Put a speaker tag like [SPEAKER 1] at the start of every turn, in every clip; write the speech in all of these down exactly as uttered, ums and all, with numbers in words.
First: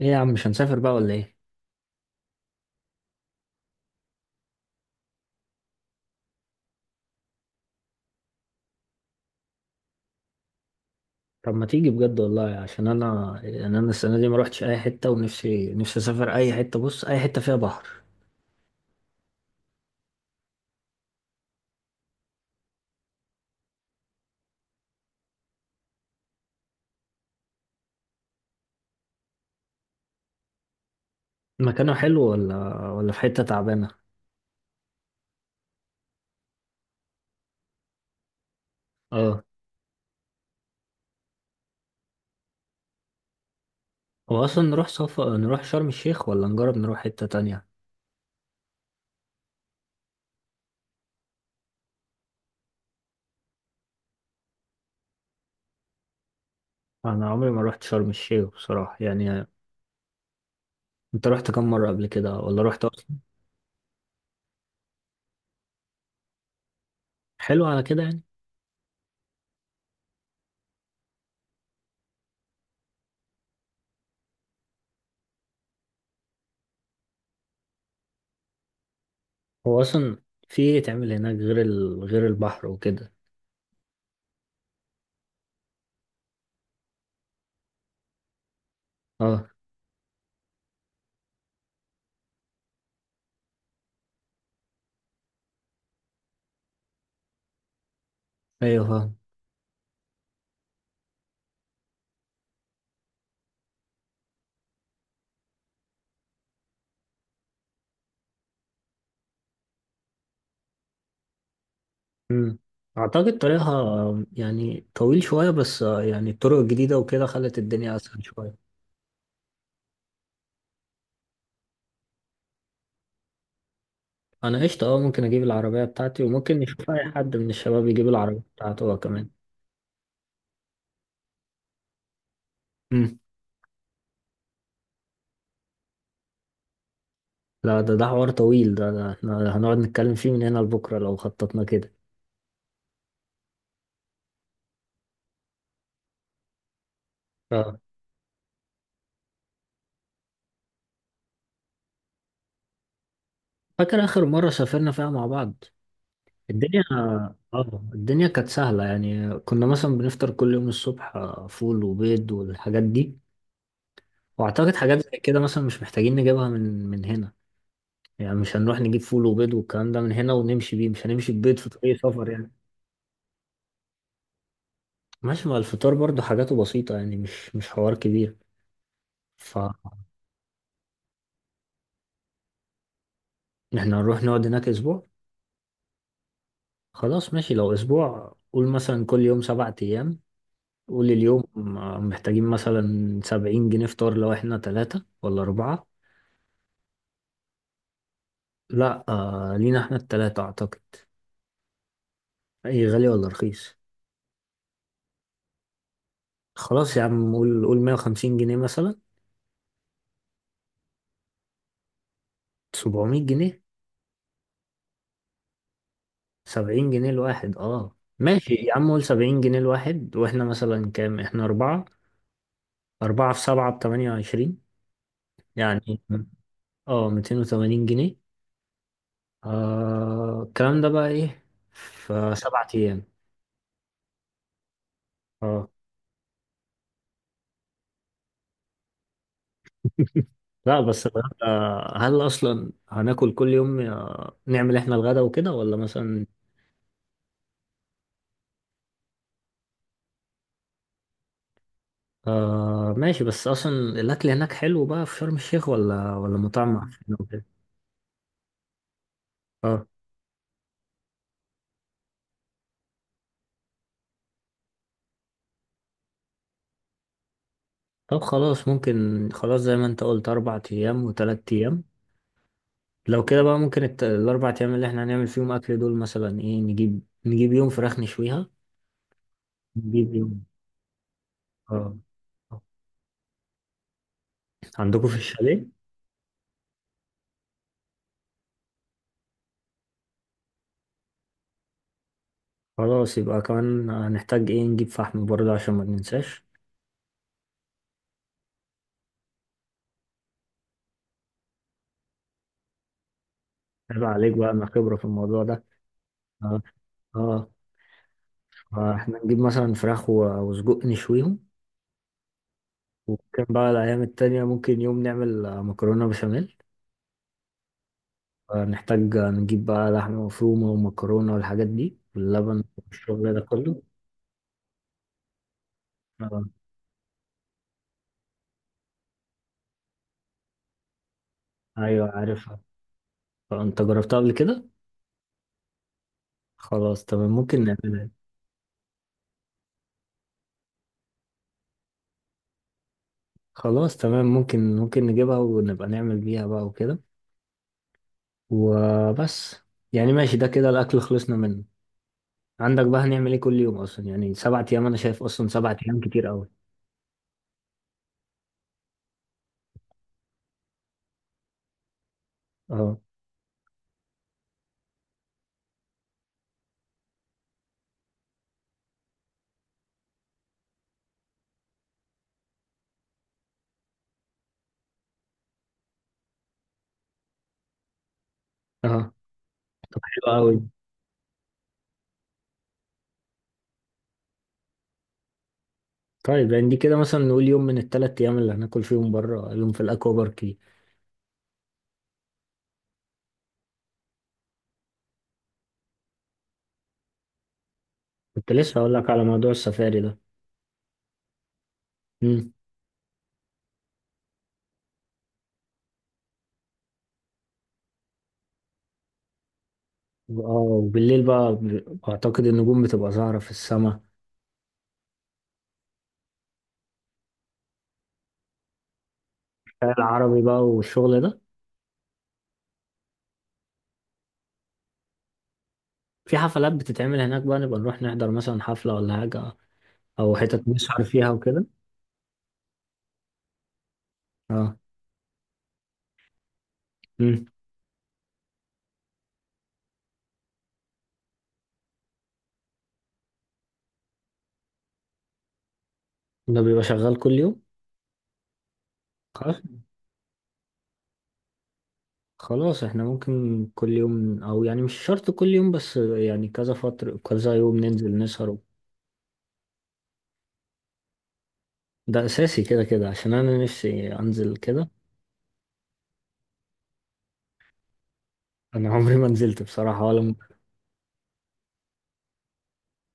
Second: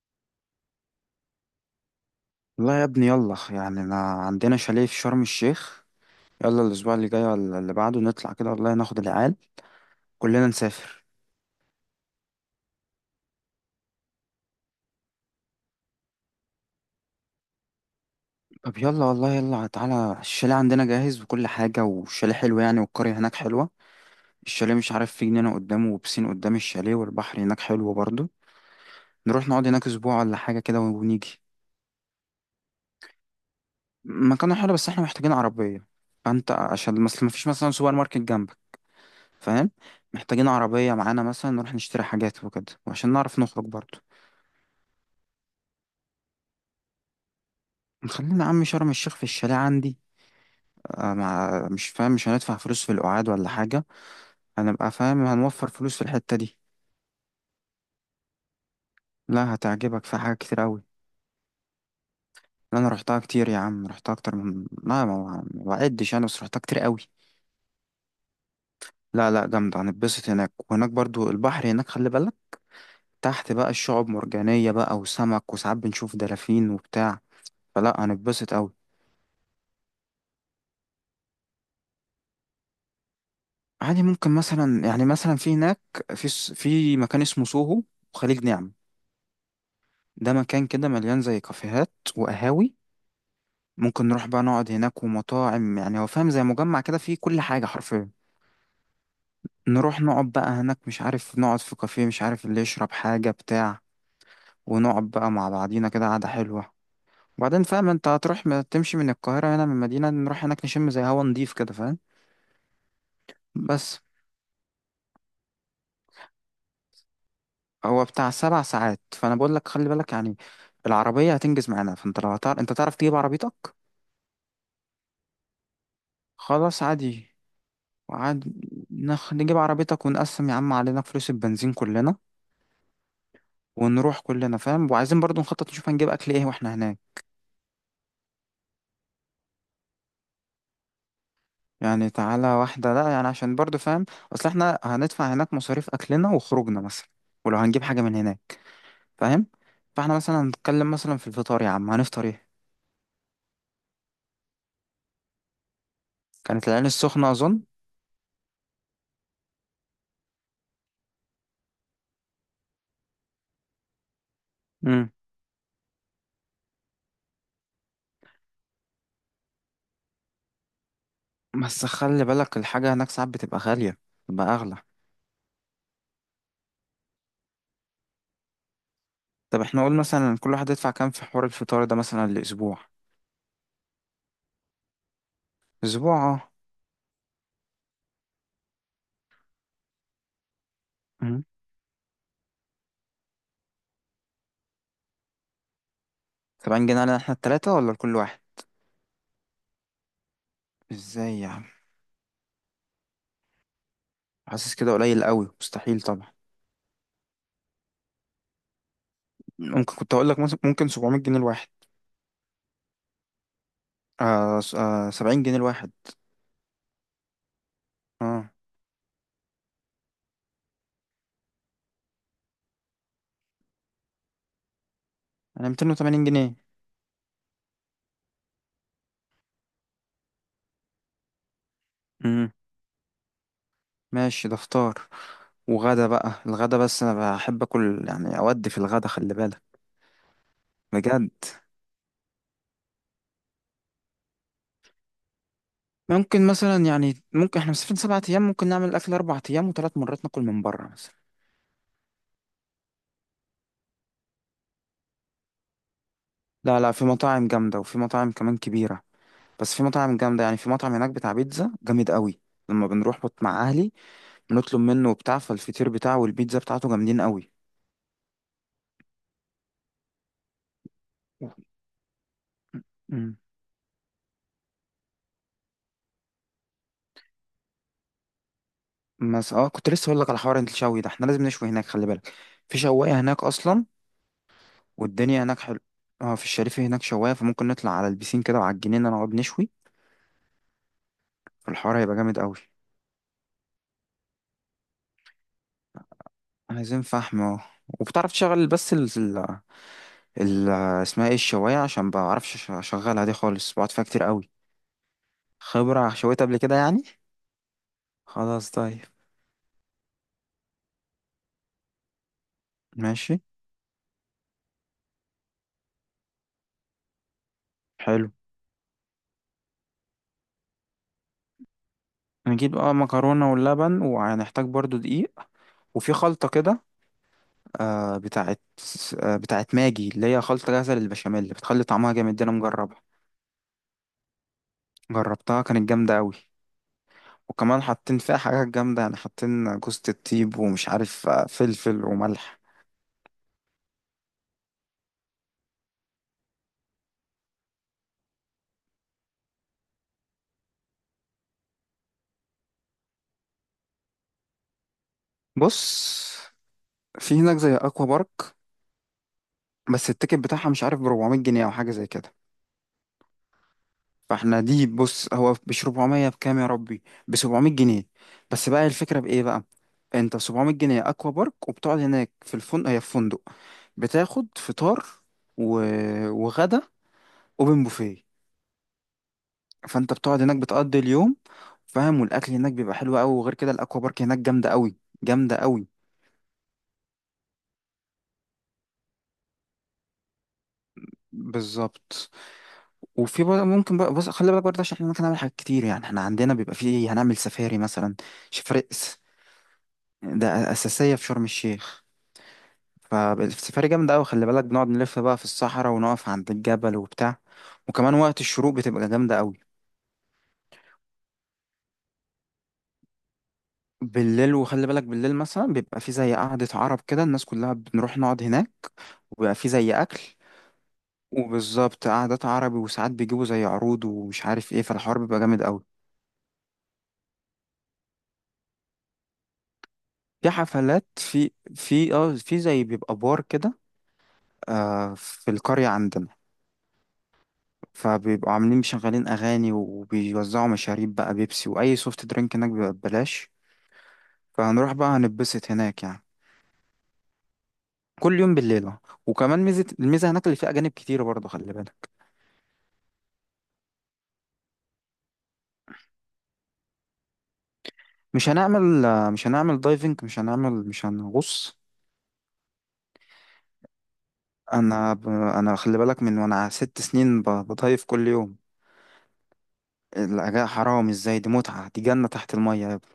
[SPEAKER 1] ايه يا عم، مش هنسافر بقى ولا ايه؟
[SPEAKER 2] لا يا ابني، يلا يعني انا عندنا شاليه في شرم الشيخ. يلا الاسبوع اللي جاي ولا اللي بعده نطلع كده والله، ناخد العيال كلنا نسافر.
[SPEAKER 1] طب ما تيجي بجد والله، عشان انا يعني انا السنه دي ما روحتش اي حته، ونفسي نفسي اسافر اي حته، بص اي حته فيها بحر.
[SPEAKER 2] طب يلا والله، يلا تعالى الشاليه عندنا جاهز وكل حاجة، والشاليه حلو يعني، والقرية هناك حلوة. الشاليه مش عارف، في جنينة قدامه وبسين قدام الشاليه، والبحر هناك حلو برضه. نروح نقعد هناك اسبوع ولا حاجة كده ونيجي.
[SPEAKER 1] مكانه حلو ولا ولا في حته تعبانه؟
[SPEAKER 2] مكانه حلو بس احنا محتاجين عربية، فانت عشان مثلا مفيش مثلا سوبر ماركت جنبك.
[SPEAKER 1] اه،
[SPEAKER 2] فاهم؟ محتاجين عربية معانا مثلا نروح نشتري حاجات وكده، وعشان نعرف نخرج برضه.
[SPEAKER 1] هو اصلا نروح صفا نروح شرم الشيخ ولا نجرب نروح حته تانية؟
[SPEAKER 2] خلينا يا عم شرم الشيخ في الشاليه عندي. آه، مع مش فاهم، مش هندفع فلوس في القعاد ولا حاجة. هنبقى فاهم، هنوفر فلوس في الحتة دي.
[SPEAKER 1] انا عمري ما روحت شرم الشيخ بصراحه يعني.
[SPEAKER 2] لا هتعجبك، في حاجات كتير أوي.
[SPEAKER 1] انت رحت كم مره قبل كده، ولا
[SPEAKER 2] لا
[SPEAKER 1] رحت
[SPEAKER 2] أنا
[SPEAKER 1] اصلا؟
[SPEAKER 2] روحتها كتير يا عم، روحتها أكتر من لا ما ما بعدش، أنا بس روحتها كتير أوي.
[SPEAKER 1] حلو على كده يعني.
[SPEAKER 2] لا لا جامدة، هنتبسط هناك، وهناك برضو البحر هناك خلي بالك. تحت بقى الشعب مرجانية بقى وسمك، وساعات بنشوف دلافين وبتاع. فلا هنتبسط أوي.
[SPEAKER 1] هو اصلا في ايه تعمل هناك، غير ال... غير البحر وكده؟
[SPEAKER 2] عادي ممكن مثلا يعني مثلا في هناك في س- في مكان اسمه سوهو وخليج نعمة.
[SPEAKER 1] اه،
[SPEAKER 2] ده مكان كده مليان زي كافيهات وقهاوي، ممكن نروح بقى نقعد هناك ومطاعم، يعني هو فاهم زي مجمع كده فيه كل حاجة حرفيا.
[SPEAKER 1] ايوه،
[SPEAKER 2] نروح نقعد بقى هناك، مش عارف نقعد في كافيه، مش عارف اللي يشرب حاجة بتاع، ونقعد بقى مع بعضينا كده قعدة حلوة. وبعدين فاهم انت، هتروح م- تمشي من القاهرة هنا، من المدينة نروح هناك نشم زي هوا نضيف كده، فاهم؟
[SPEAKER 1] مم. أعتقد طريقها
[SPEAKER 2] بس
[SPEAKER 1] آه، يعني طويل شوية، بس آه، يعني الطرق الجديدة وكده خلت الدنيا
[SPEAKER 2] هو
[SPEAKER 1] أسهل
[SPEAKER 2] بتاع
[SPEAKER 1] شوية.
[SPEAKER 2] سبع ساعات، فأنا بقول لك خلي بالك يعني. العربية هتنجز معانا، فانت لو هتعرف انت تعرف تجيب عربيتك.
[SPEAKER 1] أنا قشطة، أه ممكن أجيب العربية بتاعتي، وممكن
[SPEAKER 2] خلاص
[SPEAKER 1] نشوف أي حد
[SPEAKER 2] عادي.
[SPEAKER 1] من الشباب يجيب العربية
[SPEAKER 2] وعادي،
[SPEAKER 1] بتاعته هو كمان.
[SPEAKER 2] نخ... نجيب عربيتك ونقسم يا عم علينا فلوس البنزين كلنا،
[SPEAKER 1] مم.
[SPEAKER 2] ونروح كلنا. فاهم؟ وعايزين برضو نخطط نشوف هنجيب اكل ايه واحنا هناك.
[SPEAKER 1] لا، ده ده حوار طويل، ده, ده احنا هنقعد نتكلم فيه من هنا لبكرة لو خططنا كده.
[SPEAKER 2] يعني تعالى واحدة لا، يعني عشان برضو فاهم، اصل احنا هندفع هناك مصاريف اكلنا وخروجنا مثلا، ولو
[SPEAKER 1] اه.
[SPEAKER 2] هنجيب حاجة من هناك. فاهم؟ فاحنا مثلا هنتكلم مثلا في الفطار، يا عم هنفطر ايه؟
[SPEAKER 1] فاكر آخر مرة سافرنا فيها مع بعض؟
[SPEAKER 2] كانت
[SPEAKER 1] الدنيا
[SPEAKER 2] العين السخنة
[SPEAKER 1] اه
[SPEAKER 2] اظن.
[SPEAKER 1] الدنيا كانت سهلة، يعني كنا مثلا بنفطر كل يوم الصبح، آه، فول وبيض والحاجات دي. وأعتقد حاجات
[SPEAKER 2] امم
[SPEAKER 1] زي كده مثلا مش محتاجين نجيبها من من هنا. يعني مش هنروح نجيب فول وبيض والكلام ده من هنا ونمشي بيه، مش هنمشي ببيض في
[SPEAKER 2] بس
[SPEAKER 1] طريق
[SPEAKER 2] خلي
[SPEAKER 1] سفر يعني.
[SPEAKER 2] بالك الحاجة هناك ساعات بتبقى غالية، بتبقى اغلى.
[SPEAKER 1] ماشي، ما الفطار برضو حاجاته بسيطة، يعني مش مش حوار كبير.
[SPEAKER 2] طب احنا قول
[SPEAKER 1] فاحنا
[SPEAKER 2] مثلا كل واحد يدفع كام في حوار الفطار ده مثلا الاسبوع.
[SPEAKER 1] هنروح نقعد هناك أسبوع.
[SPEAKER 2] اسبوع.
[SPEAKER 1] خلاص ماشي، لو أسبوع قول مثلا كل يوم سبعة أيام، قول
[SPEAKER 2] اه،
[SPEAKER 1] اليوم. آه، محتاجين مثلا سبعين جنيه فطار، لو احنا تلاتة ولا أربعة.
[SPEAKER 2] سبعين جنيه علينا احنا التلاتة ولا لكل واحد؟
[SPEAKER 1] لا، آه لينا احنا التلاتة أعتقد.
[SPEAKER 2] ازاي يا عم،
[SPEAKER 1] أي، غالي ولا رخيص؟
[SPEAKER 2] حاسس كده قليل قوي مستحيل طبعا.
[SPEAKER 1] خلاص يا عم، قول قول مية وخمسين جنيه مثلا.
[SPEAKER 2] ممكن كنت اقول لك مثلا ممكن سبعمية جنيه الواحد.
[SPEAKER 1] سبعمية جنيه؟
[SPEAKER 2] آه, س- آه سبعين جنيه الواحد.
[SPEAKER 1] سبعين جنيه الواحد؟ اه
[SPEAKER 2] اه،
[SPEAKER 1] ماشي يا عم، قول سبعين جنيه الواحد، واحنا مثلا كام؟ احنا اربعة. اربعة في سبعة بتمانية وعشرين
[SPEAKER 2] انا
[SPEAKER 1] يعني.
[SPEAKER 2] ميتين وتمانين جنيه.
[SPEAKER 1] اه، ميتين وتمانين جنيه. آه، الكلام ده بقى ايه في
[SPEAKER 2] امم
[SPEAKER 1] سبعة ايام؟
[SPEAKER 2] ماشي، ده فطار.
[SPEAKER 1] اه.
[SPEAKER 2] وغدا بقى الغدا، بس انا بحب اكل يعني اودي في الغدا خلي بالك.
[SPEAKER 1] لا، بس
[SPEAKER 2] بجد.
[SPEAKER 1] الغدا. هل اصلا هناكل كل يوم، آه، نعمل احنا الغدا وكده، ولا مثلا؟
[SPEAKER 2] ممكن مثلا يعني ممكن احنا مسافرين سبعة ايام، ممكن نعمل الاكل اربع ايام وثلاث مرات ناكل من بره مثلا.
[SPEAKER 1] آه ماشي، بس اصلا الاكل هناك حلو بقى في شرم الشيخ، ولا ولا مطعم
[SPEAKER 2] لا لا، في
[SPEAKER 1] معفن وكده؟
[SPEAKER 2] مطاعم جامدة وفي مطاعم كمان كبيرة، بس في
[SPEAKER 1] اه.
[SPEAKER 2] مطاعم جامدة يعني. في مطعم هناك بتاع بيتزا جامد قوي، لما بنروح بط- مع أهلي بنطلب منه وبتاع، فالفطير بتاعه والبيتزا بتاعته جامدين قوي.
[SPEAKER 1] طب خلاص، ممكن خلاص زي ما انت قلت اربع ايام وتلات ايام. لو
[SPEAKER 2] مم.
[SPEAKER 1] كده بقى ممكن الت... الاربع ايام اللي احنا هنعمل فيهم اكل دول مثلا ايه؟ نجيب نجيب يوم فراخ نشويها.
[SPEAKER 2] بس اه كنت لسه
[SPEAKER 1] نجيب
[SPEAKER 2] اقول لك على
[SPEAKER 1] يوم.
[SPEAKER 2] حوار الشوي ده، احنا لازم نشوي هناك
[SPEAKER 1] اه.
[SPEAKER 2] خلي بالك. في شوايه هناك اصلا،
[SPEAKER 1] عندكم في
[SPEAKER 2] والدنيا هناك
[SPEAKER 1] الشاليه؟
[SPEAKER 2] حلو. اه في الشريف هناك شوايه، فممكن نطلع على البيسين كده وعلى الجنينه نقعد نشوي. فالحوار هيبقى جامد قوي.
[SPEAKER 1] خلاص، يبقى كمان هنحتاج ايه؟ نجيب فحم برضه عشان ما ننساش.
[SPEAKER 2] عايزين فحم اه. وبتعرف تشغل بس ال ال ال- اسمها ايه الشوايه؟ عشان بعرفش أش- اشغلها دي خالص، بقعد
[SPEAKER 1] عيب
[SPEAKER 2] فيها كتير
[SPEAKER 1] عليك بقى،
[SPEAKER 2] قوي.
[SPEAKER 1] انا خبرة في الموضوع ده.
[SPEAKER 2] خبره شويت قبل
[SPEAKER 1] اه،
[SPEAKER 2] كده يعني.
[SPEAKER 1] اه.
[SPEAKER 2] خلاص طيب.
[SPEAKER 1] فاحنا نجيب مثلا فراخ و- وسجق نشويهم.
[SPEAKER 2] ماشي.
[SPEAKER 1] وممكن بقى الايام التانية ممكن يوم نعمل آه، مكرونة بشاميل.
[SPEAKER 2] حلو.
[SPEAKER 1] آه، نحتاج نجيب بقى لحمة مفرومة ومكرونة والحاجات دي واللبن
[SPEAKER 2] نجيب بقى
[SPEAKER 1] والشغل ده
[SPEAKER 2] مكرونة
[SPEAKER 1] كله.
[SPEAKER 2] واللبن، وهنحتاج برضو دقيق. وفي خلطة
[SPEAKER 1] آه،
[SPEAKER 2] كده، آه بتاعت آه بتاعت ماجي، اللي هي خلطة جاهزة للبشاميل بتخلي
[SPEAKER 1] أيوة
[SPEAKER 2] طعمها جامد، دي أنا
[SPEAKER 1] عارفها.
[SPEAKER 2] مجربها.
[SPEAKER 1] آه، أنت جربتها قبل كده؟
[SPEAKER 2] جربتها كانت جامدة أوي.
[SPEAKER 1] خلاص تمام، ممكن
[SPEAKER 2] وكمان
[SPEAKER 1] نعملها.
[SPEAKER 2] حاطين فيها حاجات جامدة يعني، حاطين جوزة الطيب، ومش عارف آه، فلفل وملح.
[SPEAKER 1] خلاص تمام، ممكن ممكن نجيبها ونبقى نعمل بيها بقى وكده. وبس. يعني ماشي، ده كده الأكل خلصنا منه. عندك بقى هنعمل إيه كل يوم أصلا؟ يعني سبعة أيام، أنا شايف أصلا سبعة أيام كتير
[SPEAKER 2] بص،
[SPEAKER 1] أوي.
[SPEAKER 2] في هناك زي أكوا بارك، بس التيكت بتاعها مش عارف ب اربعمية جنيه أو حاجة زي كده.
[SPEAKER 1] أه،
[SPEAKER 2] فاحنا دي بص، هو ب سبعمية بكام يا ربي، ب سبعمية جنيه. بس بقى الفكره بايه بقى، انت ب سبعمية جنيه اكوا بارك، وبتقعد هناك في الفندق، هي في فندق، بتاخد فطار و... وغدا اوبن بوفيه.
[SPEAKER 1] أه،
[SPEAKER 2] فانت
[SPEAKER 1] حلو
[SPEAKER 2] بتقعد هناك
[SPEAKER 1] أوي.
[SPEAKER 2] بتقضي اليوم. فاهم؟ والاكل هناك بيبقى حلو قوي، وغير كده الاكوا بارك هناك جامده قوي، جامده قوي.
[SPEAKER 1] طيب يعني دي كده مثلا نقول يوم من التلات أيام اللي هناكل فيهم بره، يوم في الأكوا بارك دي.
[SPEAKER 2] بالظبط. وفي بقى ممكن بقى، بص خلي بالك برضه، عشان احنا ممكن نعمل حاجات كتير يعني. احنا عندنا بيبقى فيه هنعمل سفاري مثلا.
[SPEAKER 1] كنت لسه
[SPEAKER 2] شفرق،
[SPEAKER 1] هقول لك على موضوع السفاري ده.
[SPEAKER 2] ده اساسيه في شرم الشيخ.
[SPEAKER 1] مم.
[SPEAKER 2] فالسفاري جامدة أوي خلي بالك، بنقعد نلف بقى في الصحراء، ونقف عند الجبل وبتاع، وكمان وقت الشروق بتبقى جامدة أوي.
[SPEAKER 1] اه، وبالليل بقى ب- اعتقد النجوم بتبقى ظاهرة في السماء.
[SPEAKER 2] بالليل، وخلي بالك بالليل مثلا بيبقى في زي قعدة عرب كده، الناس كلها بنروح نقعد هناك، وبيبقى في زي
[SPEAKER 1] خيال
[SPEAKER 2] أكل.
[SPEAKER 1] العربي بقى والشغل ده.
[SPEAKER 2] وبالظبط قعدات عربي، وساعات بيجيبوا زي عروض ومش عارف ايه، فالحوار بيبقى جامد أوي.
[SPEAKER 1] في حفلات بتتعمل هناك بقى؟ نبقى نروح نحضر مثلا حفلة ولا حاجة، او
[SPEAKER 2] في
[SPEAKER 1] حتت نسهر
[SPEAKER 2] حفلات،
[SPEAKER 1] فيها
[SPEAKER 2] في
[SPEAKER 1] وكده.
[SPEAKER 2] في اه في زي بيبقى بار كده.
[SPEAKER 1] اه،
[SPEAKER 2] آه في القرية عندنا.
[SPEAKER 1] مم.
[SPEAKER 2] فبيبقوا عاملين مشغلين أغاني، وبيوزعوا مشاريب بقى، بيبسي وأي سوفت درينك هناك بيبقى ببلاش. فهنروح بقى هنتبسط هناك يعني.
[SPEAKER 1] ده بيبقى شغال كل يوم؟
[SPEAKER 2] كل يوم بالليل أهو. وكمان
[SPEAKER 1] خلاص،
[SPEAKER 2] ميزة، الميزة هناك اللي فيها أجانب كتير برضه خلي بالك.
[SPEAKER 1] خلاص احنا ممكن كل يوم، او يعني مش شرط كل يوم، بس يعني كذا فترة كذا يوم ننزل
[SPEAKER 2] مش
[SPEAKER 1] نسهر.
[SPEAKER 2] هنعمل مش هنعمل دايفنج، مش هنعمل مش هنغوص.
[SPEAKER 1] ده اساسي كده كده، عشان انا نفسي انزل كده.
[SPEAKER 2] أنا ب... أنا خلي بالك من وأنا ست سنين ب... بدايف كل يوم.
[SPEAKER 1] انا عمري ما نزلت بصراحة، ولا م-
[SPEAKER 2] الأجواء حرام، إزاي دي متعة، دي جنة تحت المية يا ابني.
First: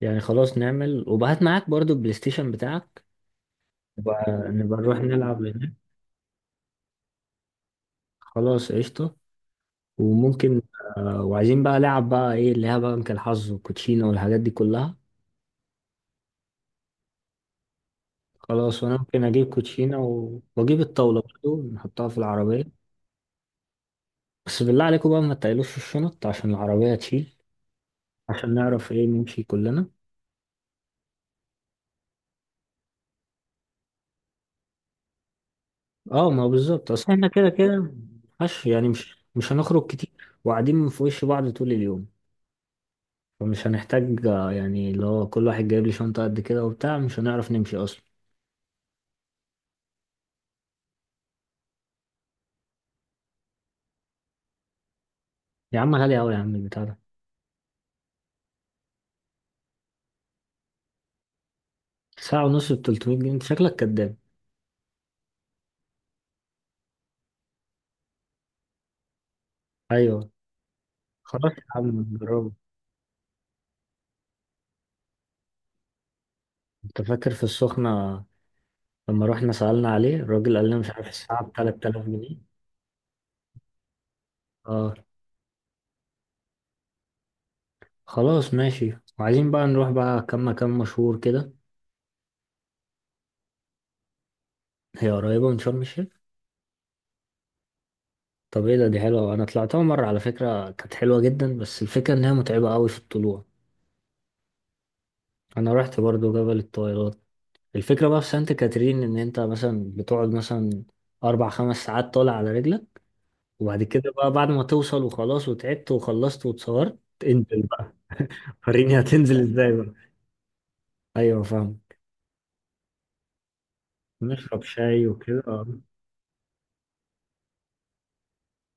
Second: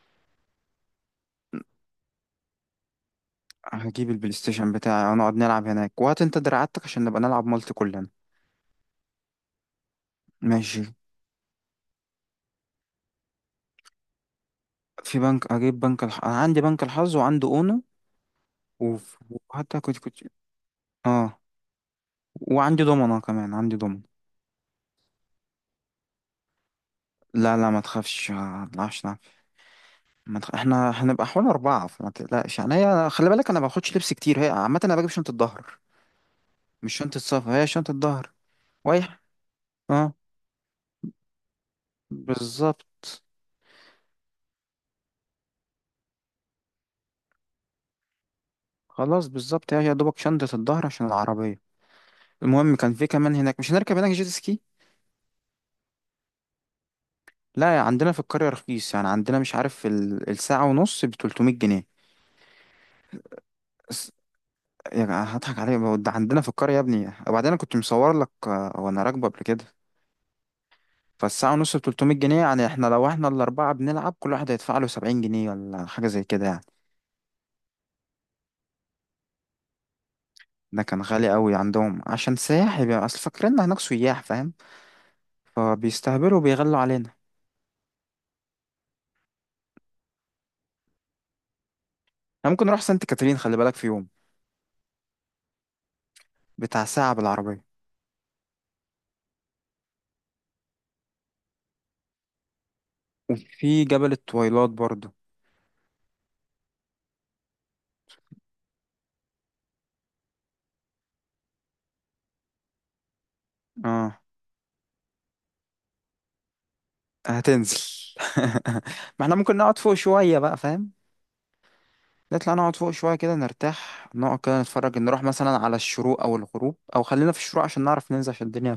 [SPEAKER 1] يعني خلاص نعمل، وبهات معاك برضو البلاي ستيشن بتاعك.
[SPEAKER 2] هجيب
[SPEAKER 1] نبقى
[SPEAKER 2] البلاي ستيشن
[SPEAKER 1] نبقى نروح
[SPEAKER 2] بتاعي ونقعد
[SPEAKER 1] نلعب
[SPEAKER 2] نلعب
[SPEAKER 1] هناك.
[SPEAKER 2] هناك، وهات أنت دراعاتك عشان نبقى نلعب مالتي كلنا.
[SPEAKER 1] خلاص قشطة. وممكن
[SPEAKER 2] ماشي.
[SPEAKER 1] آه، وعايزين بقى لعب بقى، ايه اللي هي بقى؟ بنك الحظ والكوتشينة والحاجات دي كلها.
[SPEAKER 2] في بنك، أجيب بنك الح... أنا عندي بنك الحظ وعندي أونو.
[SPEAKER 1] خلاص، وانا
[SPEAKER 2] وف-
[SPEAKER 1] ممكن اجيب
[SPEAKER 2] وحتى
[SPEAKER 1] كوتشينة
[SPEAKER 2] كنت كنت
[SPEAKER 1] و... واجيب الطاولة
[SPEAKER 2] آه،
[SPEAKER 1] برضو نحطها في العربية.
[SPEAKER 2] وعندي دومنة، كمان عندي دومنة.
[SPEAKER 1] بس بالله عليكم بقى، ما تقلوش الشنط عشان العربية تشيل.
[SPEAKER 2] لا لا، ما تخافش،
[SPEAKER 1] عشان
[SPEAKER 2] ما
[SPEAKER 1] نعرف
[SPEAKER 2] نطلعش.
[SPEAKER 1] ايه
[SPEAKER 2] نعم.
[SPEAKER 1] نمشي كلنا.
[SPEAKER 2] ما تخ... احنا هنبقى حوالي أربعة، فما تقلقش يعني. هي خلي بالك، أنا ما باخدش لبس كتير، هي عامة أنا بجيب شنطة ظهر،
[SPEAKER 1] اه، ما هو بالظبط،
[SPEAKER 2] مش
[SPEAKER 1] اصل
[SPEAKER 2] شنطة
[SPEAKER 1] احنا كده
[SPEAKER 2] سفر، هي شنطة
[SPEAKER 1] كده.
[SPEAKER 2] ظهر.
[SPEAKER 1] مش يعني،
[SPEAKER 2] ويح.
[SPEAKER 1] مش مش هنخرج
[SPEAKER 2] اه،
[SPEAKER 1] كتير، وقاعدين في وش بعض طول اليوم.
[SPEAKER 2] بالظبط.
[SPEAKER 1] فمش هنحتاج آه، يعني اللي هو كل واحد جايب لي شنطة قد كده وبتاع، مش هنعرف نمشي اصلا.
[SPEAKER 2] خلاص بالظبط، هي يا دوبك شنطة الظهر عشان العربية. المهم كان في كمان هناك مش هنركب هناك جيت سكي.
[SPEAKER 1] يا عم غالي أوي يا عم البتاع ده.
[SPEAKER 2] لا، يا عندنا في القرية رخيص يعني، عندنا مش عارف ال- الساعة ونص ب تلتمية جنيه.
[SPEAKER 1] ساعة ونص ب تلتمية جنيه؟ أنت شكلك
[SPEAKER 2] بس-
[SPEAKER 1] كداب.
[SPEAKER 2] يا جماعة هضحك عليك، ده عندنا في القرية يا ابني، وبعدين أنا كنت مصور لك آه، وأنا راكبة قبل كده.
[SPEAKER 1] أيوه. خلاص
[SPEAKER 2] فالساعة
[SPEAKER 1] يا
[SPEAKER 2] ونص ب
[SPEAKER 1] عم
[SPEAKER 2] تلتمية جنيه
[SPEAKER 1] نجربه.
[SPEAKER 2] يعني، احنا لو احنا الأربعة بنلعب، كل واحد هيدفع له سبعين جنيه ولا حاجة زي كده يعني.
[SPEAKER 1] أنت فاكر في السخنة؟ لما رحنا سألنا عليه الراجل قال لنا
[SPEAKER 2] ده
[SPEAKER 1] مش
[SPEAKER 2] كان
[SPEAKER 1] عارف،
[SPEAKER 2] غالي
[SPEAKER 1] الساعة ب
[SPEAKER 2] قوي عندهم
[SPEAKER 1] ثلاثة آلاف جنيه.
[SPEAKER 2] عشان سياح، يبقى أصل فاكريننا هناك سياح فاهم،
[SPEAKER 1] أه،
[SPEAKER 2] فبيستهبلوا وبيغلوا علينا.
[SPEAKER 1] خلاص ماشي. وعايزين بقى نروح بقى كام مكان مشهور كده.
[SPEAKER 2] احنا ممكن نروح سانت كاترين خلي بالك في يوم،
[SPEAKER 1] هي قريبة من شرم الشيخ؟
[SPEAKER 2] بتاع ساعة بالعربية.
[SPEAKER 1] طب إيه ده؟ دي حلوة، أنا طلعتها مرة على فكرة، كانت حلوة جدا، بس الفكرة إنها متعبة أوي في الطلوع.
[SPEAKER 2] وفي جبل التويلات برضه.
[SPEAKER 1] أنا رحت برضو جبل الطويلات. الفكرة بقى في سانت كاترين، إن أنت مثلا بتقعد مثلا أربع خمس ساعات طالع على رجلك. وبعد كده
[SPEAKER 2] اه،
[SPEAKER 1] بقى، بعد ما توصل وخلاص وتعبت وخلصت واتصورت، انزل
[SPEAKER 2] هتنزل.
[SPEAKER 1] بقى. وريني
[SPEAKER 2] ما احنا
[SPEAKER 1] هتنزل
[SPEAKER 2] ممكن
[SPEAKER 1] ازاي
[SPEAKER 2] نقعد
[SPEAKER 1] بقى؟
[SPEAKER 2] فوق شوية بقى، فاهم؟
[SPEAKER 1] ايوه، فاهم.
[SPEAKER 2] نطلع نقعد فوق شوية كده نرتاح، نقعد كده
[SPEAKER 1] نشرب
[SPEAKER 2] نتفرج،
[SPEAKER 1] شاي
[SPEAKER 2] نروح
[SPEAKER 1] وكده
[SPEAKER 2] مثلا
[SPEAKER 1] آه.
[SPEAKER 2] على الشروق أو الغروب، أو خلينا في الشروق عشان نعرف ننزل، عشان الدنيا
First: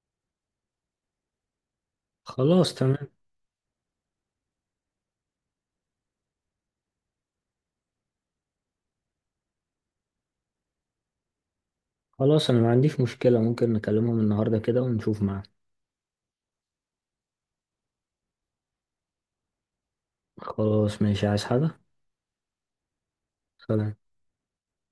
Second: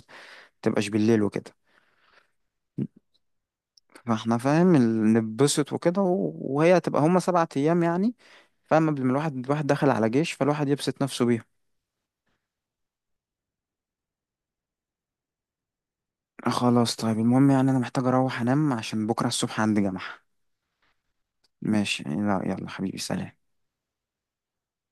[SPEAKER 2] متبقاش بالليل وكده.
[SPEAKER 1] خلاص تمام.
[SPEAKER 2] فاحنا فاهم ال- نتبسط وكده و- وهي هتبقى هما سبعة أيام يعني، فاهم؟ قبل ما الواحد الواحد داخل على جيش، فالواحد يبسط نفسه بيها.
[SPEAKER 1] خلاص، انا ما عنديش مشكلة، ممكن نكلمهم النهاردة كده ونشوف معاه.
[SPEAKER 2] آه خلاص طيب، المهم يعني أنا محتاج أروح أنام عشان بكرة الصبح عندي جامعة.
[SPEAKER 1] خلاص ماشي، عايز حاجة؟
[SPEAKER 2] ماشي. لا يلا حبيبي، سلام.
[SPEAKER 1] سلام.